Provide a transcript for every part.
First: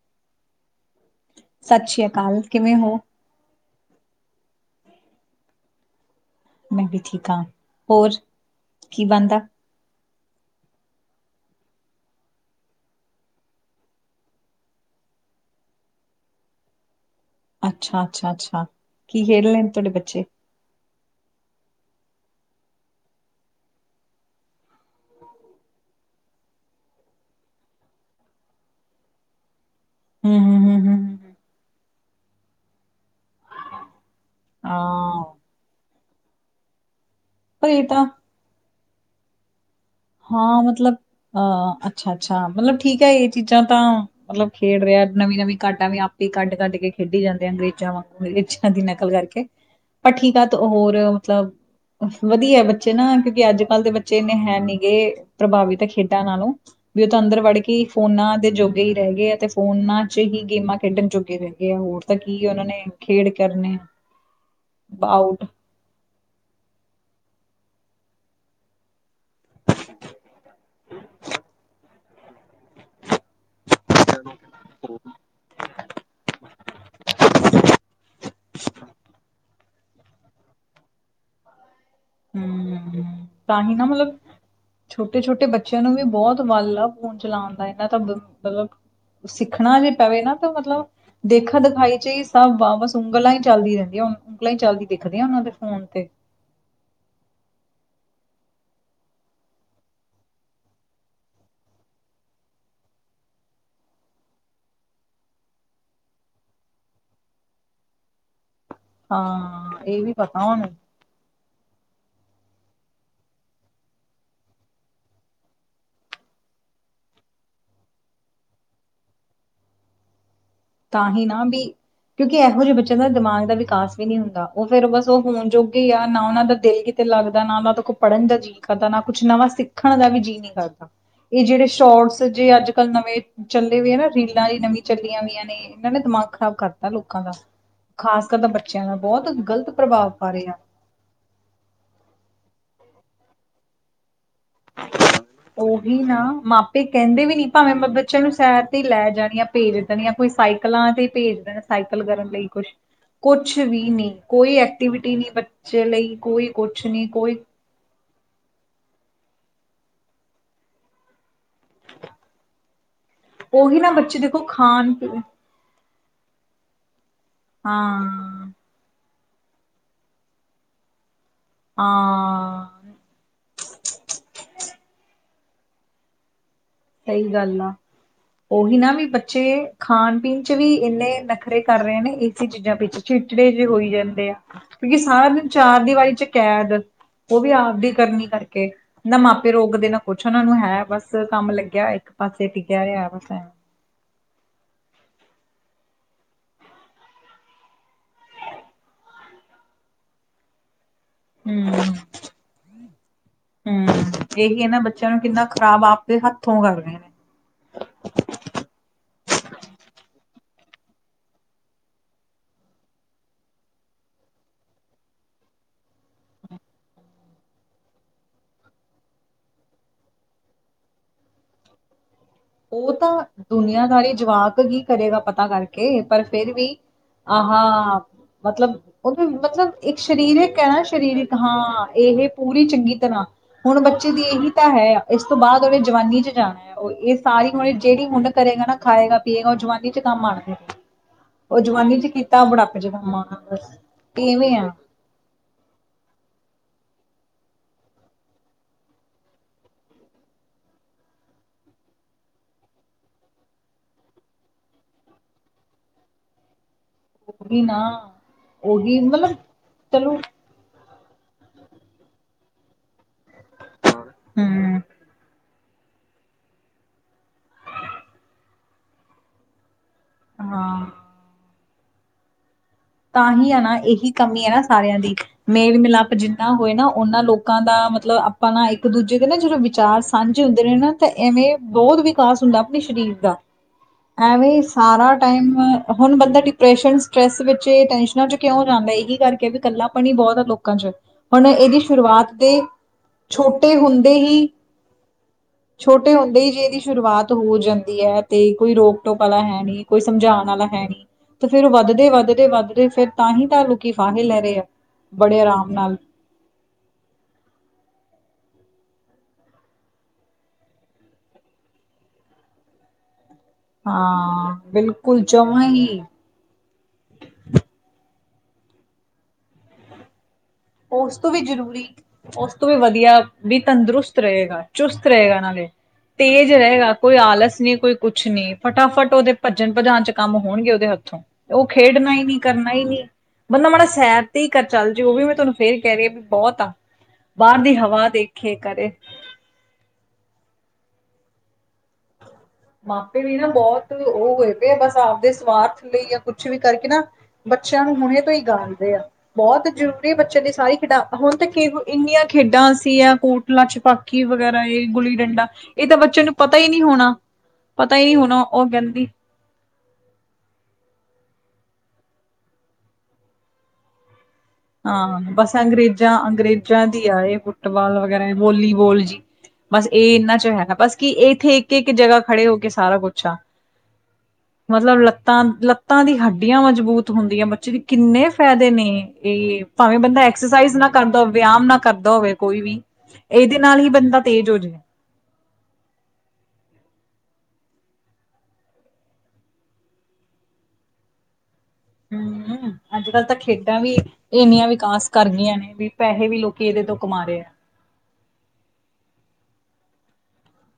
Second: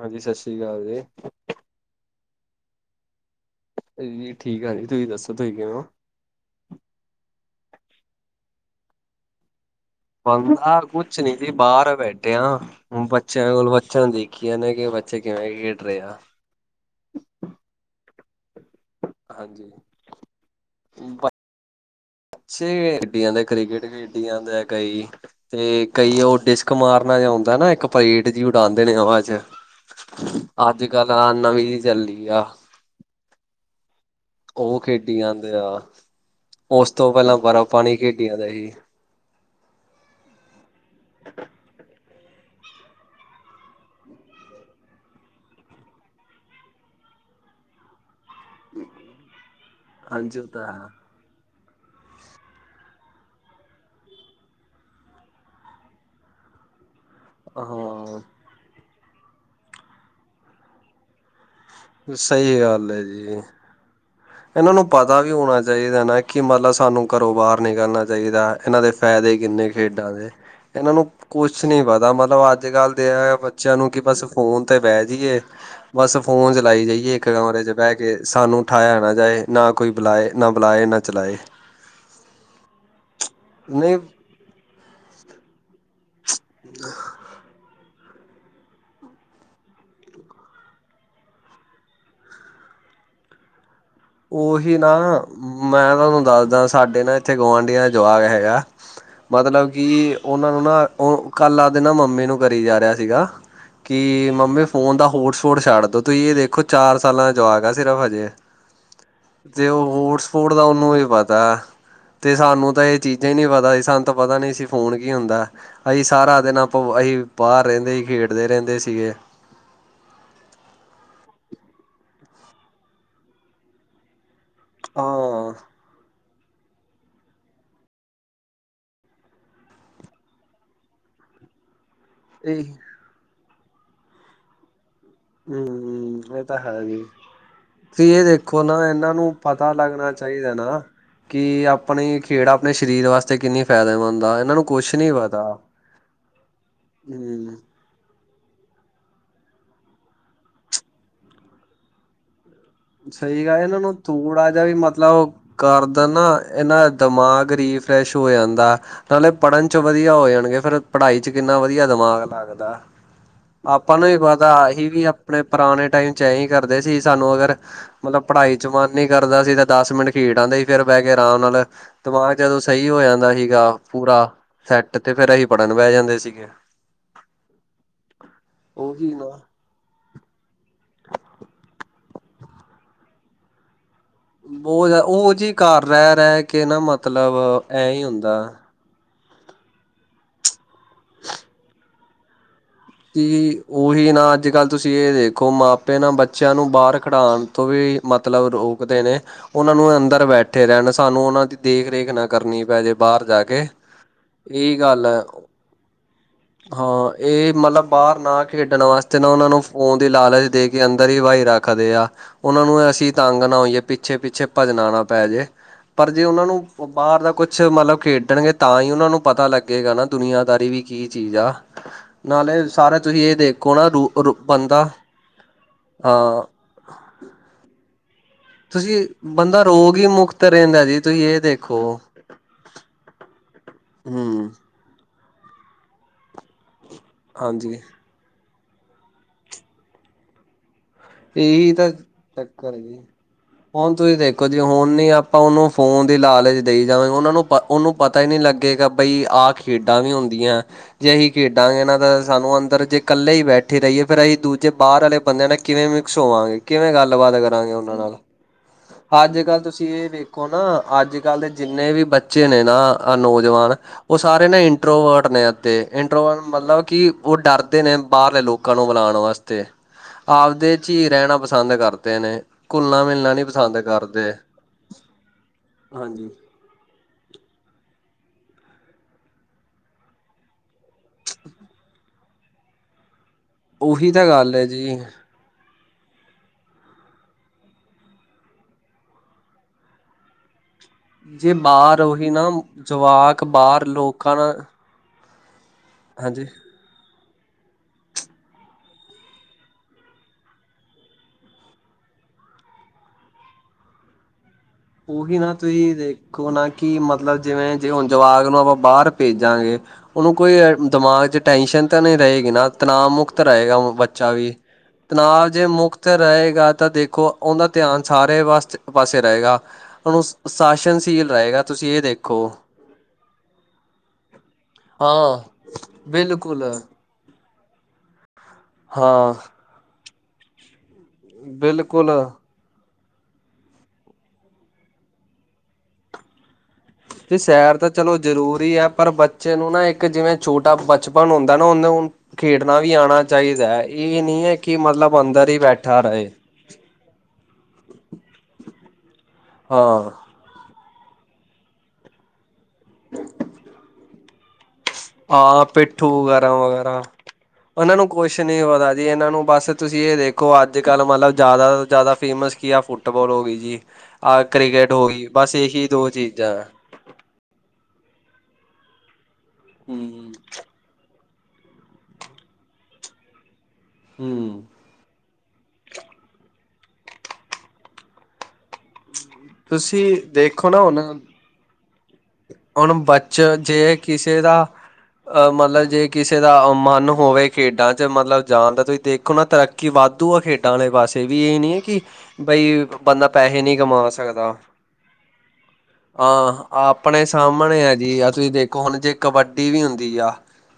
ਹਾਂਜੀ ਸਤਿ ਸ਼੍ਰੀ ਅਕਾਲ ਜੀ। ਸਤਿ ਸ੍ਰੀ ਅਕਾਲ ਕਿਵੇਂ ਹੋ? ਠੀਕ ਆ ਜੀ ਤੁਸੀਂ ਦੱਸੋ ਤੁਸੀਂ ਕਿਵੇਂ ਹੋ? ਮੈਂ ਵੀ ਠੀਕ ਹਾਂ। ਹੋਰ ਕੀ ਬਣਦਾ? ਬੰਦਾ ਕੁਛ ਨੀ ਸੀ, ਬਾਹਰ ਬੈਠੇਿਆ। ਹੁਣ ਬੱਚਿਆਂ ਕੋਲ ਬੱਚਿਆਂ ਨੂੰ ਦੇਖੀਏ ਨਾ ਕਿ ਬੱਚੇ ਕਿਵੇਂ ਖੇਡ ਰਹੇ ਆ। ਅੱਛਾ- ਅੱਛਾ-ਅੱਛਾ ਕੀ ਖੇਡ ਰਹੇ ਨੇ ਤੁਹਾਡੇ ਬੱਚੇ? ਛੇ ਬਟ, ਖੇਡੀ ਜਾਂਦੇ ਕ੍ਰਿਕਟ ਖੇਡੀ ਜਾਂਦਾ ਕਈ ਤੇ ਕਈ ਉਹ ਡਿਸਕ ਮਾਰਨਾ ਜਾ ਆਉਂਦਾ ਨਾ ਇੱਕ ਪਲੇਟ ਜਿਹੀ ਉਡਾਉਂਦੇ ਨੇ ਹਵਾ ਚ' ਹੂੰ, ਹੂੰ, ਹੂੰ, ਅੱਜ ਹੂੰ, ਕੱਲ ਹੂੰ ਆ ਹੂੰ। ਨਵੀਂ ਜਿਹੀ ਚੱਲਦੀ ਆ। ਉਹ ਖੇਡੀ ਹਾਂ ਜਾਂਦੇ ਆ। ਉਸ ਤੋਂ ਪਹਿਲਾਂ ਪਰ ਬਰਫ਼- ਇਹ ਪਾਣੀ ਤਾਂ ਖੇਡੀ ਜਾਂਦਾ ਸੀ। ਹਾਂ ਮਤਲਬ, ਅਹ ਅੱਛਾ, ਅੱਛਾ ਮਤਲਬ ਠੀਕ ਹੈ ਇਹ ਚੀਜ਼ਾਂ ਤਾਂ ਮਤਲਬ ਖੇਡ ਰਿਹਾ ਨਵੀਂ- ਨਵੀਂ ਕਾਡਾ ਵੀ ਆਪ ਹੀ ਕੱਢ- ਕੱਢ ਕੇ ਖੇਡੀ ਜਾਂਦੇ ਆ ਅੰਗਰੇਜ਼ਾਂ ਵਾਂਗ ਐਦੇ ਹਾਜੀ ਨਕਲ ਕਰਕੇ, ਭ ਠੀਕ ਹਾਂਜੀ ਉਹ ਤ ਤਾਂ ਹੈ। ਹੋਰ ਮਤਲਬ ਵਧੀਆ ਬੱਚੇ ਨਾ ਕਿਉਂਕਿ ਅੱਜ ਕੱਲ੍ਹ ਦੇ ਬੱਚੇ ਇੰਨੇ ਹੈ ਨਹੀਂ ਗੇ, ਪ੍ਰਭਾਵਿਤ ਹੈ ਖੇਡਾਂ ਨਾਲੋਂ। ਵੀ ਉਹ ਤਾਂ ਅੰਦਰ ਵੜ ਕੇ ਹੀ ਫੋਨਾਂ ਹਾਂ ਦੇ ਜੋਗੇ ਹੀ ਰਹਿ ਗਏ ਆ ਅਤੇ ਫੋਨਾਂ ਚ' ਹੀ ਗੇਮਾਂ ਖੇਡਣ ਜੋੁਗੇ ਨੇ। ਹੈਗੇ, ਹੋਰ ਤਾਂ ਕੀ ਸਹੀ ਉਹਨਾਂ ਨੇ ਗੱਲ ਹੈ ਖੇਡ ਜੀ। ਕਰਨੇ। ਇਹਨਾਂ ਨੂੰ ਪਤਾ ਵੀ ਆਊਟ ਹੋਣਾ ਚਾਹੀਦਾ ਨਾ ਕਿ ਮਤਲਬ ਸਾਨੂੰ ਘਰੋਂ ਬਾਹਰ ਨਿਕਲਣਾ ਚਾਹੀਦਾ। ਇਹਨਾਂ ਦੇ ਫਾਇਦੇ ਕਿੰਨੇ ਖੇਡਾਂ ਦੇ, ਇਹਨਾਂ ਨੂੰ ਕੁਛ ਨੀ ਪਤਾ ਮਤਲਬ ਅੱਜ ਕੱਲ੍ਹ ਬੱਚਿਆਂ ਨੂੰ ਕਿ ਬਸ ਫੋਨ ਤੇ ਬਹਿ ਜਾਈਏ। ਬਸ ਫੋਨ ਚਲਾਈ ਜਾਈਏ ਇੱਕ ਕਮਰੇ ਚ' ਬਹਿ ਕੇ ਸਾਨੂੰ ਉਠਾਇਆ ਨਾ ਜਾਏ ਨਾ ਕੋਈ ਬੁਲਾਏ ਨਾ ਬੁਲਾਏ ਨਾ ਚਲਾਏ। ਹੂ ਤਾਂ ਹੀ ਨਾ ਨਹੀਂ ਮਤਲਬ, ਛੋਟੇ- ਛੋਟੇ ਬੱਚਿਆਂ ਨੂੰ ਵੀ ਬਹੁਤ ਵੱਲ ਵਲ ਹ ਚਲਾਉਣ ਦਾ ਇਹਨਾਂ ਤਾਂ ਮਤਲਬ, ਸਿੱਖਣਾ ਜੇ ਪਵੇ ਨਾ ਤਾਂ ਮਤਲਬ ਦੇਖਾ- ਦਿਖਾਈ ਚ' ਹੀ ਸਭ ਵ ਬਸ ਉਂਗਲਾਂ ਹੀ ਚੱਲਦੀ ਰਹਿੰਦੀਆਂ ਹੁਣ। ਉਹੀ ਨਾ, ਮੈਂ ਤੁਹਾਨੂੰ ਦੱਸਦਾ ਸਾਡੇ ਨਾ ਇਥੇ ਗੁਆਂਢੀਆਂ ਦਾ ਜਵਾਕ ਹੈਗਾ। ਮਤਲਬ ਕਿ ਉਹਨਾ ਨੂੰ ਨਾ ਉਹ ਕਲ ਆਪਦੇ ਨਾ ਮੰਮੀ ਨੂੰ ਕਰੀ ਜਾ ਰਿਹਾ ਸੀਗਾ। ਕਿ ਮੰਮੀ ਫੋਨ ਦਾ ਹੋਟ ਸ਼ੋਟ ਛੱਡ ਦੋ ਤੁਸੀ ਇਹ ਦੇਖੋ ਚਾਰ ਸਾਲਾ ਜਵਾਕ ਸਿਰਫ ਹਜੇ। ਜੇ ਹਾਂ ਉਹ ਇਹ ਵੀ ਵੋਸ ਪਤਾ ਸ਼ੋਟ ਦਾ ਉਹਨੂੰ ਹੀ ਪਤਾ। ਤੇ ਸਾਨੂੰ ਤਾਂ ਇਹ ਚੀਜਾ ਹੀ ਨਹੀ ਪਤਾ ਸੀ ਸਾਨੂੰ ਤਾਂ ਪਤਾ ਨੀ ਸੀ ਫੋਨ ਕੀ ਹੁੰਦਾ। ਅਸੀ ਸਾਰਾ ਦਿਨ ਆਪਾ ਅਸੀ ਬਾਹਰ ਰਹਿੰਦੇ ਹੀ ਖੇਡਦੇ ਰਹਿੰਦੇ ਸੀਗੇ। ਤਾਂ ਹੀ ਨਾ ਵੀ, ਕਿਉਕਿ ਇਹੋ ਜਿਹੇ ਬੱਚਿਆਂ ਦਾ ਦਿਮਾਗ ਦਾ ਵਿਕਾਸ ਵੀ ਨਹੀਂ ਹੁੰਦਾ ਉਹ ਫੇਰ ਬਸ ਉਹ ਹੁਣ ਹਾਂ ਜੋ- ਆ ਨਾ ਉਹਨਾਂ ਦਾ ਦਿਲ ਕਿਤੇ ਲੱਗਦਾ, ਨਾ ਉਹਨਾਂ ਦਾ ਕੋਈ ਪੜ੍ਹਨ ਦਾ ਜੀ- ਕਰਦਾ ਨਾ ਕੁਛ ਨਵਾ ਸਿੱਖਣ ਦਾ ਵੀ ਜੀਅ ਨੀ ਕਰਦਾ, ਇਹ ਜਿਹੜੇ ਸ਼ੋਰਟਸ- ਜੇ ਇਹ ਅਜ ਕਲ ਨਵੇਂ ਚੱਲੇ ਹੋਏ ਆ ਨਾ, ਰੇਲਾਂ ਦੀ ਨਵੀ ਚੱਲੀਆਂ ਵੀ- ਇਹਨਾਂ ਨੇ, ਦਿਮਾਗ ਖ਼ਰਾਬ ਕਰਤਾ ਲੋਕਾਂ ਦਾ- ਤੁਸੀ ਇਹ ਖ਼ਾਸ ਕਰ ਤਾਂ ਦੇਖੋ ਨਾ, ਬੱਚਿਆਂ ਦਾ ਇਹਨਾਂ ਬਹੁਤ ਨੂੰ ਗ਼ਲਤ ਪਤਾ ਪ੍ਰਭਾਵ ਲੱਗਣਾ ਪਾ ਰਹੇ ਆ ਚਾਹੀਦਾ ਨਾ- ਕਿ ਆਪਣੀ ਖੇਡ ਆਪਣੇ ਸਰੀਰ ਵਾਸਤੇ ਕਿੰਨੀ ਫਾਇਦੇਮੰਦ ਆ ਇਹਨਾਂ ਨੂੰ- ਕੁਛ ਨਹੀਂ ਪਤਾ ਉਹੀ ਨਾ, ਮਾਪੇ ਕਹਿੰਦੇ ਵੀ ਨੀ ਹਮ ਭਾਵੇਂ ਬਾਬੇ- ਬੱਚਿਆਂ ਨੂੰ ਸੈਰ ਤੇ ਲੈ ਜਾਣੀਆਂ, ਭੇਜ ਦੇਣੀਆਂ ਕੋਈ ਸਾਈਕਲਾਂ ਤੇ ਭੇਜ ਦੇਣਾ, ਸਾਈਕਲ ਕਰਨ ਲਈ ਕੁਛ- ਸਹੀ ਕੁਛ ਗ, ਇਹਨਾਂ ਵੀ ਨੂੰ ਨਹੀਂ ਤਥੂੜਾ ਕੋਈ ਜਿਹਾ ਵੀ ਐਕਟੀਵਿਟੀ ਨਹੀਂ ਮਤਲਬ ਬੱਚੇ ਕਰਦ ਲਈ ਨਾ ਕੋਈ ਕੁਛ ਇਹਨਾਂ ਨਹੀਂ ਕੋਈ ਦਿਮਾਗ ਰੀਫ- ਫਰੈਸ਼ ਹੋ ਜਾਦਾ, ਨਾਲੇ ਪੜ੍ਹਨ 'ਚ ਵਧੀਆ ਹੋ ਜਾਣਗੇ ਫਿਰ- ਪੜ੍ਹਾਈ 'ਚ ਕਿੰਨਾ ਵਧੀਆ ਦਿਮਾਗ ਲੱਗਦਾ, ਉਹੀ ਨਾ ਆਪਾਂ ਨੂੰ ਹੀ ਬੱਚੇ ਦੇਖੋ ਪਤਾ ਅਸੀ ਖਾਣ ਵੀ ਪੀਣ ਆਪਣੇ- ਪੁਰਾਣੇ ਟਾਈਮ 'ਚ ਏਹੀ ਕਰਦੇ ਸੀ ਸਾਨੂੰ ਅਗਰ, ਮਤਲਬ ਹਾਂ ਪੜ੍ਹਾਈ- ਜਵਾਨੀ ਕਰਦਾ ਸੀ ਤਾਂ ਦਸ ਮਿੰਟ ਖੇਡ ਆਉਦੇ ਸੀ, ਫਿਰ ਬਹਿ ਕੇ ਆਰਾਮ ਨਾਲ, ਤਮਾਗ ਜਦੋ- ਹਾਂ ਸਹੀ ਹੋ ਜਾਂਦਾ ਸੀਗਾ, ਪੂਰਾ ਸੈਟ, ਤੇ ਫਿਰ ਅਸੀਂ ਪੜ੍ਹਨ ਬਹਿ ਜਾਂਦੇ ਸੀਗੇ। ਸਹੀ ਗੱਲ ਆ, ਉਹੀ ਨਾ ਵੀ ਬੱਚੇ- ਖਾਣ ਪੀਣ 'ਚ ਵੀ ਇੰਨੇ ਨਖਰੇ ਕਰ ਰਹੇ ਨੇ, ਇਸੇ ਚੀਜਾ ਪਿੱਛੇ, ਚਿੜਚਿੜੇ ਜੇ ਹੋਈ ਜਾਣ- ਹੁੰਦੇ, ਬਹੁਤ ਕਿਉਕਿ ਸਾਰਾ ਉਹ ਦਿਨ ਜੀ ਚਾਰ ਘਰ ਦੀਵਾਰੀ ਰਹਿ 'ਚ ਰਹਿ ਕੇ ਕੈਦ, ਨਾ ਮਤਲਬ ਉਹ ਵੀ ਐ ਆਪਦੀ ਹੀ ਕਰਨੀ ਹੁੰਦਾ ਕਰਕੇ- ਨਾ ਮਾਪੇ ਰੋਕਦੇ ਨਾ ਕੁਛ ਉਹਨਾ ਨੂੰ ਹੈ ਬਸ, ਕੰਮ ਲੱਗਿਆ ਇਕ ਪਾਸੇ ਪੀਗਿਆ ਰਿਹਾ ਬਸ ਐ- ਕਿ ਉਹੀ ਨਾ, ਅਜ- ਕਲ ਤੁਸੀ ਇਹ ਦੇਖੋ ਮਾਪੇ ਨਾ ਬੱਚਿਆਂ ਨੂੰ ਬਾਹਰ ਖਿਡਾਉਣ ਤੋਂ ਵੀ- ਮਤਲਬ ਰੋਕਦੇ ਨੇ, ਉਹਨਾਂ ਨੂੰ ਅੰਦਰ ਬੈਠ- ਇਕੱਠੇ ਰਹਿਣ, ਸਾਨੂੰ ਉਹਨਾਂ ਦੀ ਹੂੰ ਦੇਖ ਰੇਖ ਨਾ ਕਰਨੀ ਪੈ ਜੇ ਬਾਹਰ ਜਾ ਕੇ, ਹੂੰ ਇਹੀ ਗੱਲ ਹੈ। ਤੇ ਹੱਥੋਂ ਗ - ਹਾਂ, ਇਹ ਮਤਲਬ- ਬਾਹਰ ਨਾ ਖੇਡਣ ਵਾਸਤੇ ਨਾ ਉਹਨਾ ਨੂੰ ਫ਼ੋਨ ਦੀ ਲਾਲਚ ਦੇ ਕੇ ਅੰਦਰ ਹੀ ਵਹੀ ਰੱਖਦੇ ਆ। ਉਹਨਾਂ ਨੂੰ ਅਸੀ ਤੰਗ ਨਾ ਹੋਈਏ, ਪਿੱਛੇ -ਪਿੱਛੇ ਭੱਜਣਾ ਨਾ ਪੈ ਜੇ ਪਰ ਜੇ ਉਹਨਾ ਨੂੰ ਬਾਹਰ ਦਾ ਕੁਛ ਮਤਲਬ ਖੇਡਣਗੇ ਤਾਂ ਹੀ ਉਹਨਾ ਨੂੰ ਪਤਾ ਲੱਗੇਗਾ ਨਾ। ਦੁਨੀਆਂਦਾਰੀ ਵੀ ਕੀ ਚੀਜ ਆ, ਨਾਲੇ- ਉਹ ਸਾਰਾ ਤਾਂ ਤੁਸੀਂ ਇਹ ਦੇਖੋ ਨਾ ਰੂ ਦੁਨੀਆਂਦਾਰੀ ਰੂ ਜਵਾਕ ਹੀ ਬੰਦਾ ਕਰੇਗਾ ਪਤਾ ਕਰਕੇ, ਪਰ ਹਾਂ ਫਿਰ ਵੀ- ਆਹ - ਮਤਲਬ, ਤੁਸੀਂ ਉਹਦੇ ਬੰਦਾ ਮਤਲਬ ਰੋਗ ਇਕ ਹੀ ਮੁਕਤ ਸਰੀਰਕ ਹੈ ਨਾ ਰਹਿੰਦਾ ਜੀ ਤੁਸੀਂ ਸਰੀਰਕ ਇਹ ਹਾਂ ਦੇਖੋ। ਇਹ- ਪੂਰੀ ਚੰਗੀ ਤਰ੍ਹਾਂ, ਹੁਣ ਬੱਚੇ ਦੀ ਇਹੀ ਹੂੰ ਤਾਂ ਹੈ। ਇਸ ਤੋਂ ਬਾਅਦ ਉਹਨੇ ਜਵਾਨੀ 'ਚ ਜਾਣਾ ਹੈ। ਉਹ ਇਸ- ਸਾਰੀ ਹੁਣ ਹਾਂਜੀ ਜਿਹੜੀ ਹੁਣ ਕਰੇਗਾ ਨਾ ਖਾਏਗਾ ਪੀਏਗਾ ਉਹ ਜਵਾਨੀ 'ਚ ਕੰਮ ਆਣ ਗਏ- ਇਹੀ ਤਾਂ, ਚੱਕਰ ਜੀ ਆਉਣਾ ਬਸ ਹੁਣ ਤੁਸੀ ਦੇਖੋ ਇਵੇਂ ਜੀ ਆ ਹੁਣ ਨੀ ਆਪ- ਆਪਾਂ ਉਹਨੂੰ ਫੋਨ ਦੀ ਲਾਲਚ ਦੇਈ ਜਾਵਾਂਗੇ, ਉਹਨਾ ਨੂੰ ਪ, ਉਹਨੂੰ ਪਤਾ ਹੀ ਨਹੀ ਲੱਗੇਗਾ ਬਈ ਆਖ- ਖੇਡਾਂ ਵੀ ਹੁੰਦੀਆਂ। ਜੇ ਅਸੀ ਖੇਡਾਂਗੇ ਨਾ ਤਾਂ ਸਾਨੂੰ ਅੰਦਰ ਜੇ ਇਕਲੇ ਹੀ ਬੈਠੀ ਰਹੀਏ ਫ਼ਿਰ ਅਸੀ ਦੂਜੇ ਬਾਹਰ ਵਾਲੇ ਬੰਦਿਆਂ ਨੇ- ਕਿਵੇ ਮਿਕਸ ਹੋਵਾਂਗੇ, ਕਿਵੇ ਗੱਲਬਾਤ ਉਹੀ ਕਰਾਂਗੇ ਨਾ ਉਹਨਾਂ ਨਾਲ, ਉਹੀ ਮਤਲਬ ਅਜ ਕਲ ਤੁਸੀ ਇਹ ਚਲੋ ਵੇਖੋ ਓ ਨਾ, ਅਜ ਕਲ ਦੇ ਜਿਨੇ ਵੀ ਬੱਚੇ ਨੇ ਨਾ, ਆ ਨੌਜੁਵਾਨ- ਉਹ ਸਾਰੇ ਨੇ ਹਮ ਇੰਟਰੋਵਰਟ ਨੇ- ਤੇ ਇੰਟਰੋ ਮਤਲਬ ਕਿ ਉਹ ਡਰਦੇ ਨੇ ਬਾਹਰਲੇ ਲੋਕਾਂ ਨੂੰ ਬੁਲਾਉਣ ਵਾਸਤੇ- ਆਪਦੇ ਹਾਂ ਵਿਚ ਹੀ ਰਹਿਣਾ ਪਸੰਦ ਕਰਦੇ ਨੇ- ਘੁਲਣਾ ਤਾਂ ਮਿਲਣਾ ਨਹੀਂ ਹੀ ਹੈ ਨਾ ਪਸੰਦ ਇਹੀ ਕਰਦੇ ਕਮੀ ਹੈ ਨਾ ਸਾਰਿਆਂ ਦੀ, ਮੇਲ ਮਿਲਾਪ ਹਾਂਜੀ ਜਿਨਾ- ਹੋਏ ਨਾ ਉਹਨਾਂ ਲੋਕਾ ਦਾ ਮਤਲਬ ਆਪਾ ਨਾ ਇਕ ਦੂਜੇ ਦੇ ਨਾ ਜਿਹੜੇ ਵਿਚਾਰ ਸਾਂਝੇ ਹੁੰਦੇ ਨੇ ਨਾ- ਤਾਂ ਐਵੇਂ ਬਹੁਤ ਵਿਕਾਸ ਹੁੰਦਾ ਆਪਣੇ ਸਰੀਰ ਦਾ, ਉਹੀ ਤਾਂ ਗੱਲ ਐਵੇਂ ਹੈ ਜੀ ਸਾਰਾ ਟਾਈਮ, ਹੁਣ ਬੰਦਾ ਡਿਪਰੈਸ਼ਨ ਸਟਰ੍ਰੈਸ ਵਿੱਚ ਬੇ ਟੈਸ਼ਨਾਂ 'ਚ ਕਿਉਂ ਜਾਂਦਾ ਇਹੀ ਕਰਕੇ ਵੀ ਗੱਲਾਂ ਪਾਣੀ ਬਹੁਤ ਆ ਲੋਕਾਂ ਚ। ਹੁਣ ਜੇ ਇਹਦੀ ਬਾਹਰ ਉਹੀ ਸ਼ੁਰੂਆਤ ਨਾ ਤੇ ਜਵਾਕ ਛੋਟੇ ਬਾਹਰ ਹੁੰਦੇ ਲੋਕਾਂ ਹੀ ਨਾਲ ਛੋਟੇ ਹੁੰਦੇ ਹਾਂਜੀ ਹੀ ਜੇ ਇਹਦੀ ਸ਼ੁਰੂਆਤ ਹੋ ਜਾਂਦੀ ਏ ਤੇ ਕੋਈ ਰੋਕ ਟੋਕ ਵਾਲਾ ਏ ਨੀ ਕੋਈ ਸਮਝਾਉਣ ਵਾਲਾ ਹੈ ਨੀ। ਤੇ ਫਿਰ ਉਹ ਵਧਦੇ-ਵਧਦੇ-ਵਧਦੇ ਫਿਰ ਤਾਂ ਹੀ ਤਾਂ ਲੋਕੀ ਫਾਹੇ ਲੈ ਰਹੇ ਆ। ਉਹੀ ਬੜੇ ਨਾ ਆਰਾਮ ਤੁਸੀਂ ਨਾਲ ਦੇਖੋ ਨਾ ਕਿ ਮਤਲਬ ਜਿਵੇਂ ਜੇ ਹੁਣ ਜਵਾਕ ਨੂੰ ਆਪਾਂ ਬਾਰ ਪੇਜਾਂਗੇ। ਉਹਨੂੰ ਕੋਈ ਦਿਮਾਗ ਚ ਟੈਨਸ਼ਨ ਤਾਂ ਨਈ ਰਹੇਗੀ ਨਾ ਤਨਾਵਮੁਕਤ ਮੁਕਤ ਰਹੇਗਾ ਬੱਚਾ ਵੀ ਹਾਂ ਬਿਲਕੁਲ ਤਣਾਵ ਜੇ ਜਮਾਂ ਹੀ ਮੁਕਤ ਰਹੇਗਾ। ਤਾਂ ਦੇਖੋ ਉਹਦਾ ਧਿਆਨ ਸਾਰੇ ਵਸ ਪਾਸੇ ਰਹੇਗਾ। ਹੁਣ ਉਸ ਉਸ ਤੋਂ ਵੀ ਜ਼ਰੂਰੀ ਉਸ ਤੋਂ ਵੀ ਵਧੀਆ ਬੀ ਤੰਦਰੁਸਤ ਰਹੇਗਾ। ਚੁਸਤ ਰਹੇਗਾ ਹਾਂ ਨਾਲੇ ਤੇਜ਼ ਬਿਲਕੁਲ ਰਹੇਗਾ। ਕੋਈ ਆਲਸ ਨੀ ਕੋਈ ਕੁਛ ਨੀ ਫਟਾਫਟ ਉਦੇ ਹਾਂ ਭੱਜਣ ਭਜਾਣ ਚ ਕੰਮ ਹੋਣਗੇ ਉਦੇ ਹੱਥੋਂ। ਉਹ ਖੇਡਣਾ ਹੀ ਬਿਲਕੁਲ ਨੀ, ਕਰਨਾ ਹੀ ਨੀ ਬੰਦਾ ਮਾੜਾ ਸੈਰ ਤੇ ਹੀ ਕਰ ਚੱਲ ਜੇ ਉਹ ਵੀ ਮੈਂ ਤੁਹਾਨੂੰ ਫੇਰ ਕੇਹ ਰਹੀਏ ਵੀ ਬਹੁਤ ਆ। ਤੇ ਬਾਹਰ ਦੀ ਸੈਰ ਤਾਂ ਹਵਾ ਚਲੋ ਦੇਖੇ ਜ਼ਰੂਰੀ ਆ ਕਰੇ ਪਰ ਬ ਬੱਚੇ ਨੂੰ ਨਾ ਏਕ ਜਿਵੇਂ ਛੋਟਾ ਬਚਪਨ ਹੁੰਦਾ ਨਾ ਓਨੂੰ ਮਾਪੇ ਵੀ ਨਾ ਬੋਤ ਉਹ ਨਹੀਂ ਹੋਏ ਹੈ ਪਏ ਕਿ ਬਸ ਮਤਲਬ ਆਪਦੇ ਅੰਦਰ ਹੀ ਸਵਾਰਥ ਬੈਠਾ ਲਈ ਜਾਂ ਰਹੇ ਕੁਛ ਵੀ ਕਰਕੇ ਨਾ ਬੱਚਿਆਂ ਨੂੰ ਹੁਣੇ ਤੋਂ ਹੀ ਗਾਲਦੇ ਆ ਬੋਤ ਹਾਂ ਜ਼ਰੂਰੀ ਬੱਚੇ ਦੀ ਸਾਰੀ ਖਿਡਾ ਹੁਣ ਤਾਂ ਇੰਨੀਆਂ ਖੇਡਾਂ ਸੀਆਂ ਕੋਟਲਾ ਛਪਾਕੀ ਵਗੈਰਾ ਇਹ ਗੁੱਲੀ ਡੰਡਾ ਹਾਂ ਇਹ ਤਾਂ ਪਿੱਠੂ ਬੱਚੇ ਨੂੰ ਵਗੈਰਾ ਪਤਾ ਹੀ ਨੀ ਵਗੈਰਾ ਹੋਣਾ ਪਤਾ ਹੀ ਨੀ ਹੋਣਾ ਉਹ ਕੇਨਦੀ ਇਨਾ ਨੂੰ ਬੱਸ ਤੁਸੀਂ ਇਹ ਦੇਖੋ ਅੱਜ-ਕੱਲ ਮਤਲਬ ਜ਼ਿਆਦਾ ਤੋਂ ਜ਼ਿਆਦਾ ਫੇਮਸ ਕੀ ਆ ਫੁੱਟਬਾਲ ਹੋ ਗਈ ਜੀ। ਆਹ ਕ੍ਰਿਕਟ ਹੋ ਹਾਂ ਗਈ ਬਸ ਏਹੀ ਦੋ ਅੰਗਰੇਜ਼ਾਂ ਚੀਜ਼ਾਂ। ਅੰਗਰੇਜ਼ਾਂ ਆ ਇਹ ਫੁੱਟਬਾਲ ਵਗੈਰਾ ਵੋਲੀਬੋਲ ਜੀ ਬਸ ਇਹ ਹਮ ਇਹਨਾਂ ਚ ਹੈਗਾ ਬਸ। ਕਿ ਇੱਥੇ ਏਕ ਏਕ ਜਗ੍ਹਾ ਖੜੇ ਹੋ ਕੇ ਸਾਰਾ ਕੁੱਛ ਆ। ਹਮ। ਮਤਲਬ ਲੱਤਾਂ ਲੱਤਾਂ ਦੀ ਹੱਡੀਆਂ ਮਜ਼ਬੂਤ ਹੁੰਦੀਆਂ ਬੱਚੇ ਦੀ ਕਿੰਨੇ ਫੈਦੇ ਨੇ। ਇਹ ਭਾਵੇਂ ਤੁਸੀਂ ਬੰਦਾ ਦੇਖੋ ਐਕਸਰਸਾਈਜ਼ ਨਾ ਹੁਣ ਕਰਦਾ ਹੋਵੇ, ਵਿਆਮ ਨਾ ਕਰਦਾ ਹੋਵੇ। ਕੋਈ ਵੀ ਹੁਣ ਇਹਦੇ ਨਾਲ ਹੀ ਬੰਦਾ ਤੇਜ਼ ਹੋ ਜਾੳ। ਅਹ ਮਤਲਬ ਜੇ ਕਿਸੇ ਦਾ ਮਨ ਹੋਵੇ ਖੇਡਾਂ ਚ ਮਤਲਬ ਜਾਣ ਦਾ ਤੁਸੀਂ ਦੇਖੋ ਨਾ ਤਰੱਕੀ ਕਿ ਵਾਧੂ ਆ ਖੇਡਾਂ ਵਾਲੇ ਪਾਸੇ ਵੀ ਇਹ ਨਈ ਐ ਕਿ ਹਮ ਬਈ ਅੱਜ-ਕੱਲ੍ਹ ਬੰਦਾ ਤਾਂ ਪੈਸੇ ਨਹੀਂ ਖੇਡਾਂ ਵੀ ਕਮਾ ਸਕਦਾ ਇੰਨੀਆਂ ਵਿਕਾਸ ਕਰੀਆਂ ਨੇ ਵੀ ਪੈਸੇ ਵੀ ਲੋਕੀ ਇਹਦੇ ਤੋਂ ਕੁਮਾਰ ਰਹੇ ਆ। ਮਣੇ ਆ ਜੀ ਆ ਤੁਸੀਂ ਦੇਖੋ ਹੁਣ ਜੇ ਕਬੱਡੀ ਵੀ ਹੁੰਦੀ ਆ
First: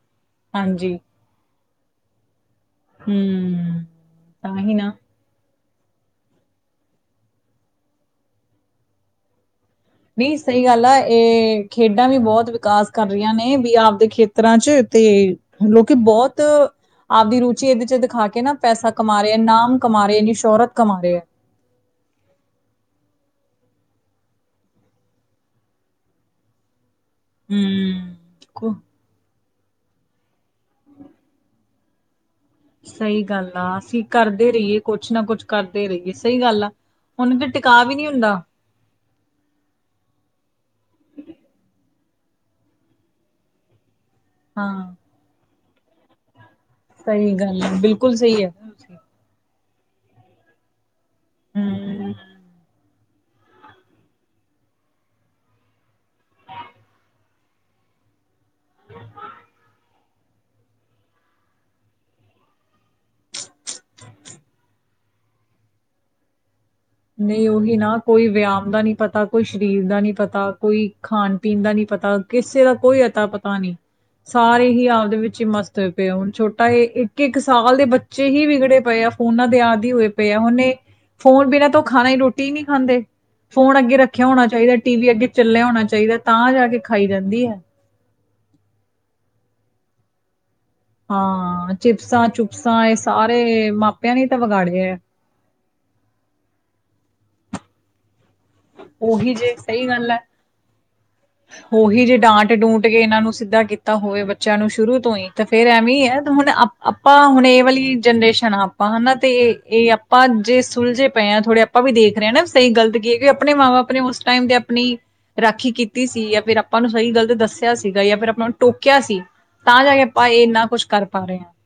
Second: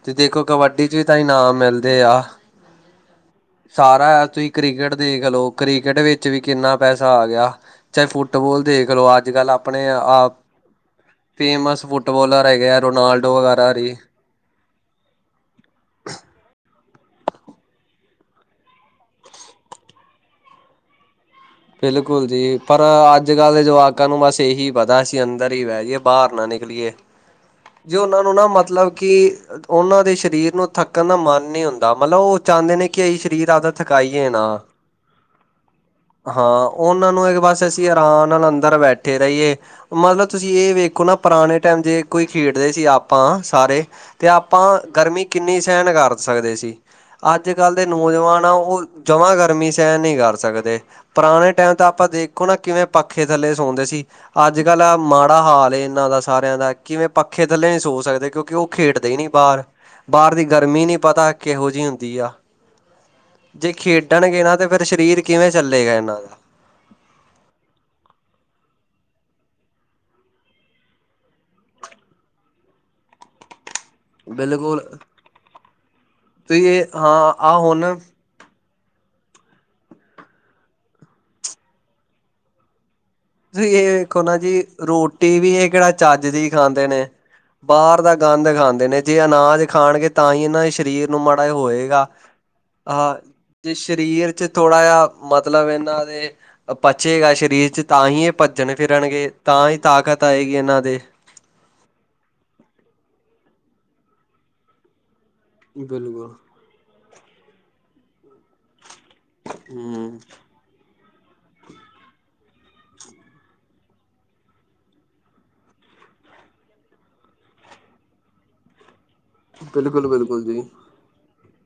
ਤੁਸੀਂ ਦੇਖੋ ਕਬੱਡੀ ਚ ਹਾਂਜੀ ਵੀ ਤਾਂ ਨਾਮ ਮਿਲਦੇ ਆ ਹਮ ਸਾਰਾ ਤੁਸੀਂ ਤਾਂ ਹੀ ਨਾ ਕ੍ਰਿਕਟ ਦੇਖ ਲੋ ਕ੍ਰਿਕਟ ਵਿੱਚ ਵੀ ਕਿੰਨਾ ਪੈਸਾ ਆ ਗਿਆ, ਚਾਹੇ ਫੁੱਟਬੋਾਲ ਦੇਖ ਲੋ ਅੱਜ ਕੱਲ ਆਪਣੇ ਆਪ ਨਹੀਂ ਸਹੀ ਗੱਲ ਆ ਇਹ ਖੇਡਾਂ ਵੀ ਬੋਤ ਹੈਗੇ ਆ ਵਿਕਾਸ ਕਰ ਰਹੀਆਂ ਰੋਨਾਲਡੋ ਨੇ ਵਗੈਰਾ ਵੀ ਜੀ। ਆਪਦੇ ਖੇ ਤਰ੍ਹਾਂ ਚ ਤੇ ਲੋਕੀ ਬੋਤ ਆਪਦੀ ਰੁਚੀ ਇਹਦੇ ਚ ਦਿਖਾ ਕੇ ਨਾ ਪੈਸਾ ਕਮਾ ਰਹੇ ਏ, ਨਾਮ ਕਮਾ ਰਹੇ ਏ ਸ਼ੋਹਰਤ ਕਮਾ ਰਹੇ ਐ। ਬਿਲਕੁਲ ਜੀ ਪਰ ਅੱਜ-ਕੱਲ੍ਹ ਦੇ ਜਵਾਕਾਂ ਨੂੰ ਬਸ ਇਹੀ ਪਤਾ ਅਸੀਂ ਅੰਦਰ ਹੀ ਬਹਿ ਜਾਈਏ ਬਾਹਰ ਨਾ ਨਿਕਲੀਏ। ਜੇ ਹੂੰ ਉਹਨਾਂ ਨੂੰ ਨਾ ਕੋ ਮਤਲਬ ਕਿ ਉਨਾਂ ਦੇ ਸਰੀਰ ਨੂੰ ਥੱਕਣ ਦਾ ਮਨ ਨੀ ਹੁੰਦਾ ਮਤਲਬ ਉਹ ਚਾਹੁੰਦੇ ਨੇ ਕਿ ਅਸੀਂ ਸਹੀ ਗੱਲ ਸਰੀਰ ਆਦ ਆ ਅਸੀਂ ਥਕਾਈਏ ਨਾ ਕਰਦੇ ਰਹੀਏ ਕੁਛ ਨਾ ਕੁੱਛ ਕਰਦੇ ਰਹੀਏ। ਸਹੀ ਗੱਲ ਹਾਂ ਆ। ਉਹਨਾਂ ਨੂੰ ਉਹਨੂੰ ਇੱਕ ਤੇ ਬਸ ਟਿਕਾ ਅਸੀਂ ਵੀ ਨਹੀਂ ਆਰਾਮ ਹੁੰਦਾ ਨਾਲ ਅੰਦਰ ਬੈਠੇ ਰਹੀਏ। ਮਤਲਬ ਤੁਸੀਂ ਇਹ ਵੇਖੋ ਨਾ ਪੁਰਾਣੇ ਟਾਈਮ ਜੇ ਕੋਈ ਖੇਡਦੇ ਸੀ ਆਪਾਂ ਸਾਰੇ ਅਤੇ ਆਪਾਂ ਹਾਂ ਗਰਮੀ ਕਿੰਨੀ ਸਹਿਣ ਕਰ ਸਕਦੇ ਸੀ। ਸਹੀ ਅੱਜ ਗੱਲ ਆ ਕੱਲ੍ਹ ਦੇ ਬਿਲਕੁਲ ਸਹੀ ਨੌਜਵਾਨ ਆ ਉਹ ਜਮਾਂ ਗਰਮੀ ਸਹਿ ਨਹੀਂ ਕਰ ਸਕਦੇ। ਪੁਰਾਣੇ ਟਾਈਮ ਤਾਂ ਆਪਾਂ ਹੂੰ ਦੇਖੋ ਨਾ ਕਿਵੇਂ ਪੱਖੇ ਥੱਲੇ ਸੌਂਦੇ ਸੀ। ਅੱਜ ਕੱਲ੍ਹ ਮਾੜਾ ਹਾਲ ਏ, ਇਹਨਾਂ ਦਾ ਸਾਰਿਆਂ ਦਾ ਕਿਵੇਂ। ਪੱਖੇ ਥੱਲੇ ਨਹੀਂ ਸੋ ਸਕਦੇ ਕਿਉਂਕਿ ਕਿਉ ਉਹ ਖੇਡਦੇ ਹੀ ਨੀ ਬਾਹਰ। ਬਾਹਰ ਦੀ ਗਰਮੀ ਨੀ ਪਤਾ ਕਿਹੋ ਜਿਹੀ ਹੁੰਦੀ ਆ? ਜੇ ਖੇਡਣਗੇ ਨਾ। ਤੇ ਫਿਰ ਸਰੀਰ ਕਿਵੇਂ ਚੱਲੇਗਾ। ਇਹਨਾਂ ਦਾ ਨਹੀਂ ਉਹੀ ਨਾ ਕੋਈ ਵਿਆਮ ਦਾ ਨਹੀ ਉਹੀ ਨਾ ਕੋਈ ਵਰਿਆਮ ਦਾ ਨਹੀ ਪਤਾ, ਕੋਈ ਸਰੀਰ ਦਾ ਨਹੀ ਪਤਾ, ਕੋਈ ਖਾਣ ਪੀਣ ਦਾ ਨਹੀ ਪਤਾ। ਕਿਸੇ ਦਾ ਕੋਈ ਅਤਾ ਪਤਾ ਨਹੀ? ਸਾਰੇ ਬਿਲਕੁਲ ਹੀ ਆਪਦੇ ਵਿੱਚ ਹੀ ਮਸਤ ਹੋਏ ਪਏ। ਹੁਣ ਤੁਸੀਂ ਛੋਟਾ ਇਹ ਹਾਂ ਇੱਕ-ਇੱਕ ਆਹ ਸਾਲ ਦੇ ਹੁਣ ਬੱਚੇ ਬੱਚੇ ਹੀ ਵਿਗੜੇ ਪਏ ਆ। ਫੋਨਾਂ ਦੇ ਆਦੀ ਹੀ ਹੋਏ ਪਏ ਆ। ਹੁਣ ਇਹ ਫੋਨ ਬਿਨਾਂ ਤੋਂ ਖਾਣੇ ਰੋਟੀ ਹੀ ਨਹੀ ਖਾਂਦੇ ਤੁਸੀਂ ਫ਼ੋਨ ਇਹ ਅੱਗੇ ਵੇਖੋ ਰੱਖਿਆ ਨਾ ਹੋਣਾ ਜੀ ਚਾਹੀਦਾ। ਟੀ ਵੀ ਅੱਗੇ ਰੋਟੀ ਚੱਲਿਆ ਇਹ ਹੋਣਾ ਕਿਹੜਾ ਚਾਹੀਦਾ। ਚੱਜ ਦੀ ਤਾਂ ਜਾ ਕੇ ਖਾਂਦੇ ਖਾਈ ਨੇ ਜਾਂਦੀ ਹੈ। ਬਾਹਰ ਦਾ ਗੰਦ ਖਾਂਦੇ ਨੇ। ਜੇ ਅਨਾਜ ਖਾਣਗੇ। ਤਾਂ ਹੀ ਇਹਨਾਂ ਸਰੀਰ ਨੂੰ ਮਾੜਾ ਹਾਂ ਹੋਏਗਾ। ਚਿਪਸਾਂ ਚੁਪਸਾਂ ਇਹ ਸਾਰੇ ਜੇ ਮਾਪਿਆਂ ਨੇ ਸਰੀਰ ਤਾਂ 'ਚ ਥੋੜ੍ਹਾ ਵਿਗਾੜਿਆ ਹੈ। ਜਿਹਾ ਮਤਲਬ ਇਹਨਾਂ ਦੇ ਪਚੇਗਾ ਸਰੀਰ 'ਚ ਤਾਂ ਹੀ ਭੱਜਣ ਫਿਰਨਗੇ ਉਹੀ ਜੇ ਤਾਂ ਹੀ ਸਹੀ ਗੱਲ ਹੈ ਤਾਕਤ ਆਏਗੀ। ਇਹਨਾਂ ਦੇ ਉਹੀ ਜੇ ਡਾਂਟ ਡੂੰਟ ਕੇ ਇਹਨਾਂ ਨੂੰ ਸਿੱਧਾ ਕੀਤਾ ਹੋਵੇ। ਬੱਚਿਆਂ ਨੂੰ ਸ਼ੁਰੂ ਤੋਂ ਹੀ ਤੇ ਫੇਰ ਐਵੇਂ ਆ, ਬਿਲਕੁਲ ਹੁਣ ਆਪਾਂ ਹੁਣ ਇਹ ਵਾਲੀ ਜਨਰੇਸ਼ਨ ਆਪਾਂ ਹਨਾ ਤੇ ਇਹ ਹਮ ਆਪਾਂ ਜੇ ਸੁਲਝੇ ਪਏ ਹਾਂ। ਥੋੜੇ ਆਪਾਂ ਵੀ ਦੇਖ ਰਹੇ ਹਾਂ। ਨਾ ਸਹੀ ਗਲਤ ਕੀ ਹੈ। ਕਿ ਆਪਣੇ ਮਾਂ ਬਾਪ ਨੇ ਉਸ ਟਾਈਮ ਦੇ ਆਪਣੀ ਰਾਖੀ ਕੀਤੀ ਸੀ। ਜਾਂ ਫਿਰ ਆਪਾਂ ਨੂੰ ਸਹੀ ਗੱਲਤ ਦੱਸਿਆ ਸੀਗਾ। ਜਾਂ ਫਿਰ ਆਪਾਂ ਨੂੰ ਟੋਕਿਆ ਸੀ। ਤਾਂ ਜਾ ਕੇ ਬਿਲਕੁਲ ਆਪਾਂ ਬਿਲਕੁਲ ਜੀ ਇੰਨਾ ਕੁੱਛ ਕਰ ਪਾ ਰਹੇ ਹਾਂ।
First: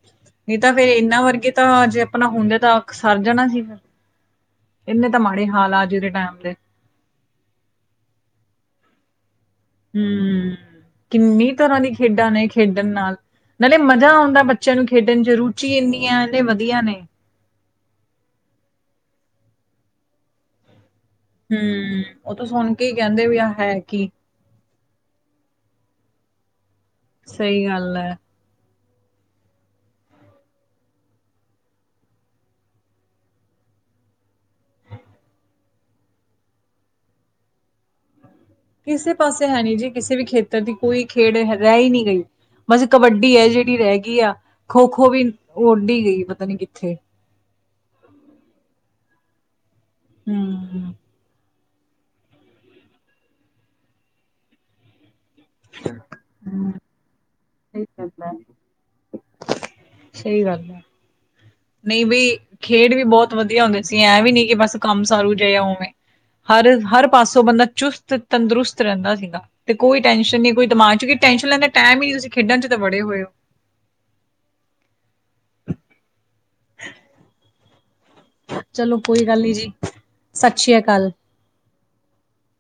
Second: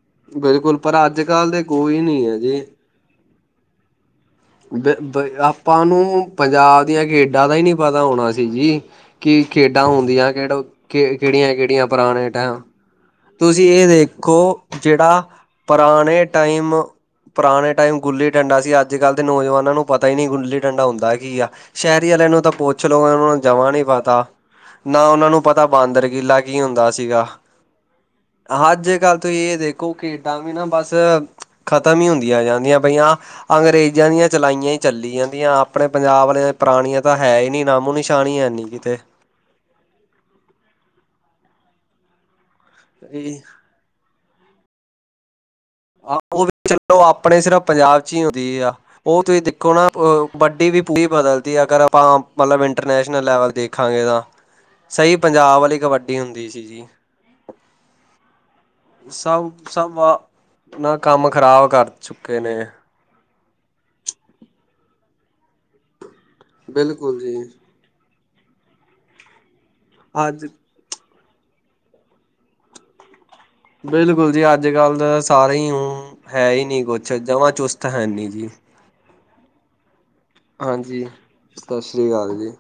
ਨਹੀਂ ਤਾਂ ਬਿਲਕੁਲ ਫੇਰ ਪਰ ਅੱਜ ਇਹਨਾਂ ਵਰਗੇ ਕੱਲ੍ਹ ਦੇ ਤਾਂ ਜੇ ਕੋਈ ਆਪਣਾ ਨਹੀਂ ਹੈ ਹੁੰਦੇ ਜੀ ਤਾਂ ਸਰ ਜਾਣਾ ਸੀ। ਫਿਰ ਇੰਨੇ ਬ ਤਾਂ ਮਾੜੇ ਹਾਲ ਆਪਾਂ ਆ ਅੱਜ ਦੇ ਨੂੰ ਟਾਈਮ ਦੇ ਪੰਜਾਬ ਦੀਆਂ ਖੇਡਾਂ ਦਾ ਹੀ ਨੀ ਪਤਾ ਹੋਣਾ ਸੀ। ਜੀ ਕੀ ਖੇਡਾਂ ਹੁੰਦੀਆਂ। ਹੂੰ, ਕਿਹਡੋ ਕਿ ਕਿੰਨੀ ਤਰ੍ਹਾਂ ਕਿਹੜੀਆ-ਕਿਹੜੀਆਂ ਦੀ ਪੁਰਾਣੇ ਖੇਡਾਂ ਨੇ ਟਾਈਮ ਖੇਡਣ ਨਾਲ ਤੁਸੀਂ ਨਾਲੇ ਇਹ ਮਜ਼ਾ ਦੇਖੋ। ਆਉਂਦਾ ਬੱਚਿਆਂ ਨੂੰ ਜਿਹੜਾ ਖੇਡਣ ਚ ਰੁਚੀ ਪੁਰਾਣੇ ਇੰਨੀਆਂ ਨੇ ਟਾਈਮ ਵਧੀਆ ਨੇ। ਪੁਰਾਣੇ ਟਾਈਮ ਗੁੱਲੀ ਡੰਡਾ ਸੀ। ਅੱਜ ਕੱਲ ਦੇ ਨੌਜਵਾਨਾਂ ਨੂੰ ਪਤਾ ਹੀ ਨੀ ਗੁੱਲੀ ਡੰਡਾ ਹੁੰਦਾ ਹੈ। ਕੀ ਆ ਹੂੰ, ਸ਼ਹਿਰੀ ਵਾਲਿਆਂ ਉਹ ਨੂੰ ਤਾਂ ਸੁਣ ਪੁੱਛ ਕੇ ਹੀ ਲੋਓ। ਉਹਨਾਂ ਕਹਿੰਦੇ ਵੀ ਨੂੰ ਆ ਜਮਾਂ ਹੈ ਨੀ ਕੀ। ਪਤਾ। ਨਾ ਉਹਨਾਂ ਨੂੰ ਪਤਾ ਬਾਂਦਰ ਕਿਲਾ ਕੀ ਹੁੰਦਾ ਸੀਗਾ। ਸਹੀ ਗੱਲ ਹੈ। ਅੱਜ ਕੱਲ ਤੁਸੀਂ ਇਹ ਦੇਖੋ ਖੇਡਾਂ ਵੀ ਨਾ ਬੱਸ, ਖਤਮ ਹੀ ਹੁੰਦੀਆਂ ਜਾਂਦੀਆਂ ਬਈਆਂ ਅੰਗਰੇਜ਼ਾਂ ਦੀਆਂ ਚਲਾਈਆਂ ਹੀ ਚੱਲੀ ਜਾਂਦੀਆਂ। ਆਪਣੇ ਪੰਜਾਬ ਵਾਲਿਆਂ ਪੁਰਾਣੀਆਂ ਤਾਂ ਹੈ ਹੀ ਨਹੀ ਨਾਮੋ ਨਿਸ਼ਾਨ ਈ ਹੈ ਨੀ ਕਿਤੇ ਕਿਸੇ ਪਾਸੇ ਹੈ ਨੀ ਜੀ ਕਿਸੇ ਵੀ ਖੇਤਰ ਦੀ ਕੋਈ ਖੇਡ ਰਹਿ ਹੀ ਨਹੀ ਗਈ। ਬੱਸ ਕਬੱਡੀ ਹੈ। ਜਿਹੜੀ ਰਹਿ ਗਈ ਆ। ਖੋ-ਖੋ ਵੀ ਉੱਡ ਈ ਆਹੋ ਗਈ ਪਤਾ ਉਹ ਵੀ ਨੀ ਕਿੱਥੇ। ਚਲੋ ਆਪਣੇ ਸਿਰਫ ਪੰਜਾਬ ਚ ਹੀ ਹੁੰਦੀ ਆ। ਉਹ ਤੁਸੀਂ ਦੇਖੋ ਨਾ। ਕਬੱਡੀ ਵੀ ਹੂੰ। ਪੂਰੀ ਬਦਲਦੀ। ਅਗਰ ਆਪਾਂ ਮਤਲਬ ਇੰਟਰਨੈਸ਼ਨਲ ਲੈਵਲ ਦੇਖਾਂਗੇ ਤਾਂ ਸਹੀ ਪੰਜਾਬ ਵਾਲੀ ਕਬੱਡੀ ਹੁੰਦੀ ਸੀ। ਜੀ ਠੀਕ ਸਭ-ਸਭ ਐ। ਨਾ ਕੰਮ ਖਰਾਬ ਨਹੀਂ ਬਈ ਖੇਡ ਵੀ ਬਹੁਤ ਵਧੀਆ ਹੁੰਦੇ ਸੀ। ਐਂ ਵੀ ਨੀ ਕਿ ਬੱਸ ਕੰਮ ਸਾਰੂ ਜਿਹਾ ਹੋਵੇਂ। ਹਰ-ਹਰ ਬਿਲਕੁਲ ਜੀ ਪਾਸੋਂ ਬੰਦਾ ਚੁਸਤ ਤੰਦਰੁਸਤ ਰਹਿੰਦਾ ਸੀਗਾ ਤੇ ਕੋਈ ਟੈਨਸ਼ਨ ਅੱਜ ਨੀ, ਕੋਈ ਦਿਮਾਗ 'ਚ ਕਿ ਟੈਨਸ਼ਨ ਲੈਣ ਦਾ ਟਾਈਮ ਈ ਨਈ ਤੁਸੀ ਖੇਡਣ 'ਚ ਤਾਂ ਵੜੇ ਹੋਏ ਓ। ਬਿਲਕੁਲ ਜੀ, ਅੱਜ-ਕੱਲ ਸਾਰੇ ਈ [unintelligible] ਹੈ ਈ ਨੀ ਕੁਛ, ਜਮਾਂ ਚੁਸਤ ਹੈ ਨੀ ਜੀ। ਚਲੋ ਕੋਈ ਗੱਲ ਨੀ ਜੀ, ਸਤਿ ਸ੍ਰੀ ਹਾਂਜੀ ਅਕਾਲ। ਸਤਿ ਸ਼੍ਰੀ ਅਕਾਲ ਜੀ।